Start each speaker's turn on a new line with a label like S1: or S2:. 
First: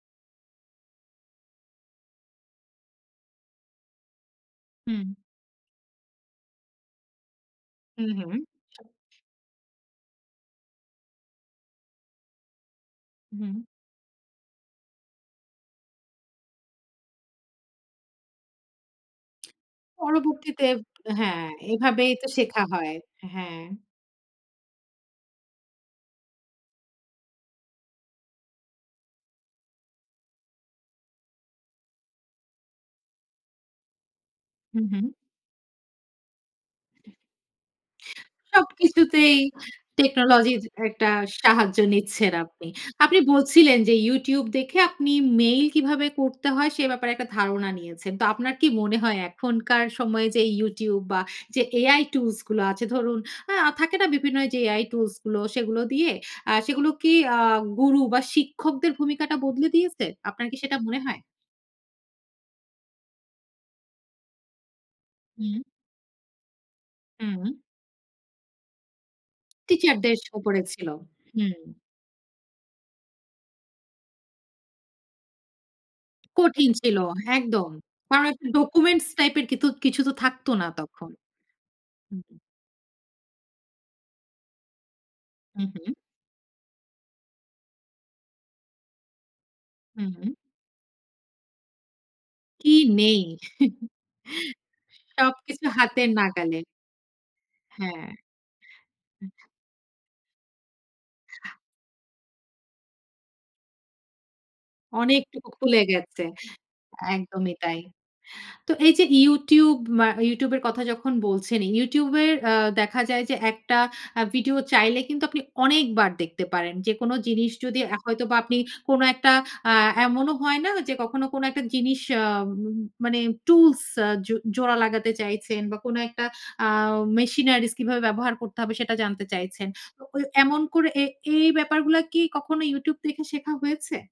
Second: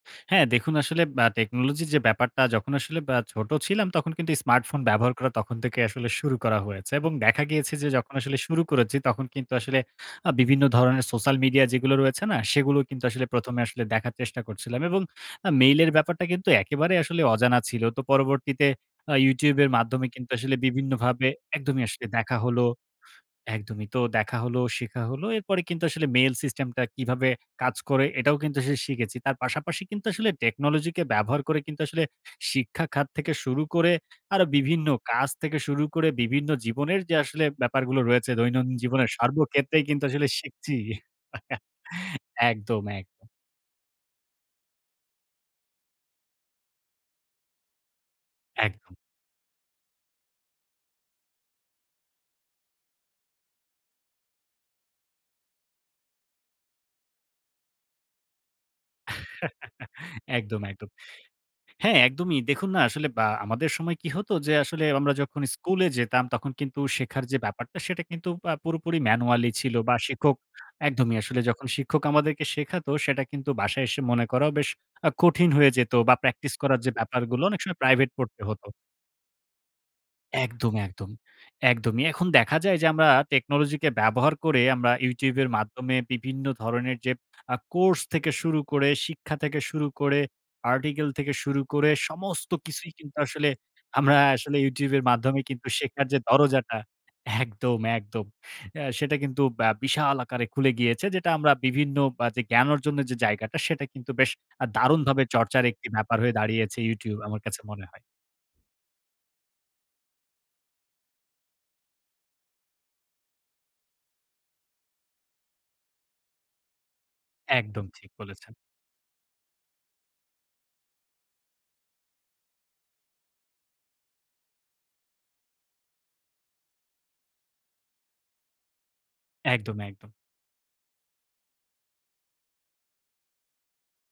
S1: হ্যাঁ দেখুন আসলে অ্যা technology র যে ব্যাপারটা যখন আসলে আ ছোট ছিলাম, তখন কিন্তু স্মার্টফোন
S2: হুম।
S1: ব্যবহার করা তখন থেকে আসলে শুরু করা হয়েছে। এবং দেখা গিয়েছে যে
S2: হুম,
S1: যখন
S2: হুম।
S1: আসলে শুরু করেছি, তখন কিন্তু আসলে আ বিভিন্ন ধরনের সোশ্যাল মিডিয়া যেগুলো রয়েছে না, সেগুলো কিন্তু আসলে প্রথমে
S2: হুম।
S1: আসলে দেখার চেষ্টা করছিলাম। এবং আ mail এর ব্যাপারটা কিন্তু একেবারে আসলে অজানা ছিল। তো পরবর্তীতে আ YouTube এর মাধ্যমে কিন্তু আসলে
S2: পরবর্তীতে,
S1: বিভিন্নভাবে
S2: হ্যাঁ,
S1: একদমই আসলে
S2: এভাবেই তো
S1: দেখা
S2: শেখা
S1: হলো।
S2: হয়। হ্যাঁ।
S1: একদমই. তো দেখা হলো, শেখা হল। এরপরে কিন্তু আসলে mail system টা কিভাবে কাজ করে, এটাও কিন্তু শি শিখেছি। তার পাশাপাশি কিন্তু আসলে technology কে ব্যবহার করে কিন্তু আসলে শিক্ষা খাত থেকে শুরু করে আরো
S2: হুম,
S1: বিভিন্ন
S2: হুম।
S1: কাজ থেকে শুরু করে বিভিন্ন জীবনের যে আসলে ব্যাপারগুলো রয়েছে, দৈনন্দিন জীবনের,
S2: সবকিছুতেই
S1: সর্বক্ষেত্রেই কিন্তু আসলে
S2: technology র যে
S1: শিখছি।
S2: একটা সাহায্য নিচ্ছেন আপনি।
S1: একদম
S2: আপনি
S1: একদম।
S2: বলছিলেন যে YouTube দেখে আপনি mail কিভাবে করতে হয় সে ব্যাপারে একটা ধারণা নিয়েছেন। তো আপনার কি
S1: একদম।
S2: মনে হয় এখনকার সময়ে যে YouTube বা যে AI টুলস গুলো আছে, ধরুন আ থাকে না বিভিন্ন এইযে AI টুলস গুলো, সেগুলো দিয়ে আ সেগুলো কি আ গুরু বা শিক্ষকদের ভূমিকাটা বদলে দিয়েছে? আপনার কি
S1: একদম
S2: সেটা
S1: একদম।
S2: মনে হয়?
S1: হ্যাঁ একদমই। দেখুন না? আসলে বা আমাদের সময় কি হতো যে আসলে আমরা যখন
S2: হুম।
S1: স্কুলে যেতাম, তখন কিন্তু শেখার যে
S2: হুম।
S1: ব্যাপারটা সেটা কিন্তু আ পুরোপুরি manually ছিল, বা
S2: Teacher দের
S1: শিক্ষক,
S2: ওপরে ছিল।
S1: একদমই আসলে
S2: হুম।
S1: যখন শিক্ষক আমাদেরকে শেখাত, সেটা কিন্তু বাসায় এসে মনে করাও বেশ আ কঠিন হয়ে যেত। বা practice
S2: কঠিন
S1: করার যে
S2: ছিল। হ্যাঁ
S1: ব্যাপারগুলো, অনেক
S2: একদম।
S1: সময় প্রাইভেট
S2: কারণ
S1: পড়তে
S2: একটা
S1: হত।
S2: ডকুমেন্টস টাইপ এর কিন্তু কিছু তো থাকতো না
S1: একদম
S2: তখন।
S1: একদম। একদমই।
S2: হুম,
S1: এখন
S2: হুম।
S1: দেখা যায় যে আমরা technology কে ব্যবহার করে আমরা YouTube এর
S2: হুম, হুম।
S1: মাধ্যমে বিভিন্ন ধরনের যে আ কোর্স থেকে শুরু করে, শিক্ষা থেকে শুরু করে,
S2: হুম।
S1: article থেকে শুরু করে, সমস্ত
S2: কি
S1: কিছুই কিন্তু
S2: নেই?
S1: আসলে আমরা আসলে YouTube এর মাধ্যমে
S2: সবকিছু
S1: কিন্তু শেখার
S2: হাতের
S1: যে
S2: নাগালে।
S1: দরজাটা, একদম
S2: হ্যাঁ।
S1: একদম। অ্যা সেটা কিন্তু
S2: হুম।
S1: অ্যা বিশাল আকারে খুলে গিয়েছে যেটা আমরা বিভিন্ন অ্যা যে জ্ঞান অর্জনের যে জায়গাটা, সেটা কিন্তু বেশ আ দারুণভাবে
S2: অনেকটুকু
S1: চর্চার
S2: খুলে
S1: একটি ব্যাপার
S2: গেছে।
S1: হয়ে দাঁড়িয়েছে YouTube আমার
S2: একদমই
S1: কাছে
S2: তাই।
S1: মনে হয়।
S2: তো এই যে YouTube অ্যা YouTube এর কথা যখন বলছেনই, YouTube এর আ দেখা যায় যে একটা আ ভিডিও চাইলে কিন্তু আপনি অনেকবার দেখতে পারেন। যেকোনো জিনিস যদি
S1: একদম
S2: অ্যা
S1: ঠিক
S2: হয়তো বা
S1: বলেছেন।
S2: আপনি কোনো একটা আ এমনও হয় না যে কখনো কোনো একটা জিনিস আ মানে tools আ জো জোড়া লাগাতে চাইছেন বা কোনো একটা আ machineries কিভাবে ব্যবহার করতে হবে সেটা জানতে চাইছেন,
S1: একদম,
S2: তো
S1: একদম।
S2: ঐ এমন করে এ এই ব্যাপারগুলা কি কখনো YouTube দেখে শেখা হয়েছে?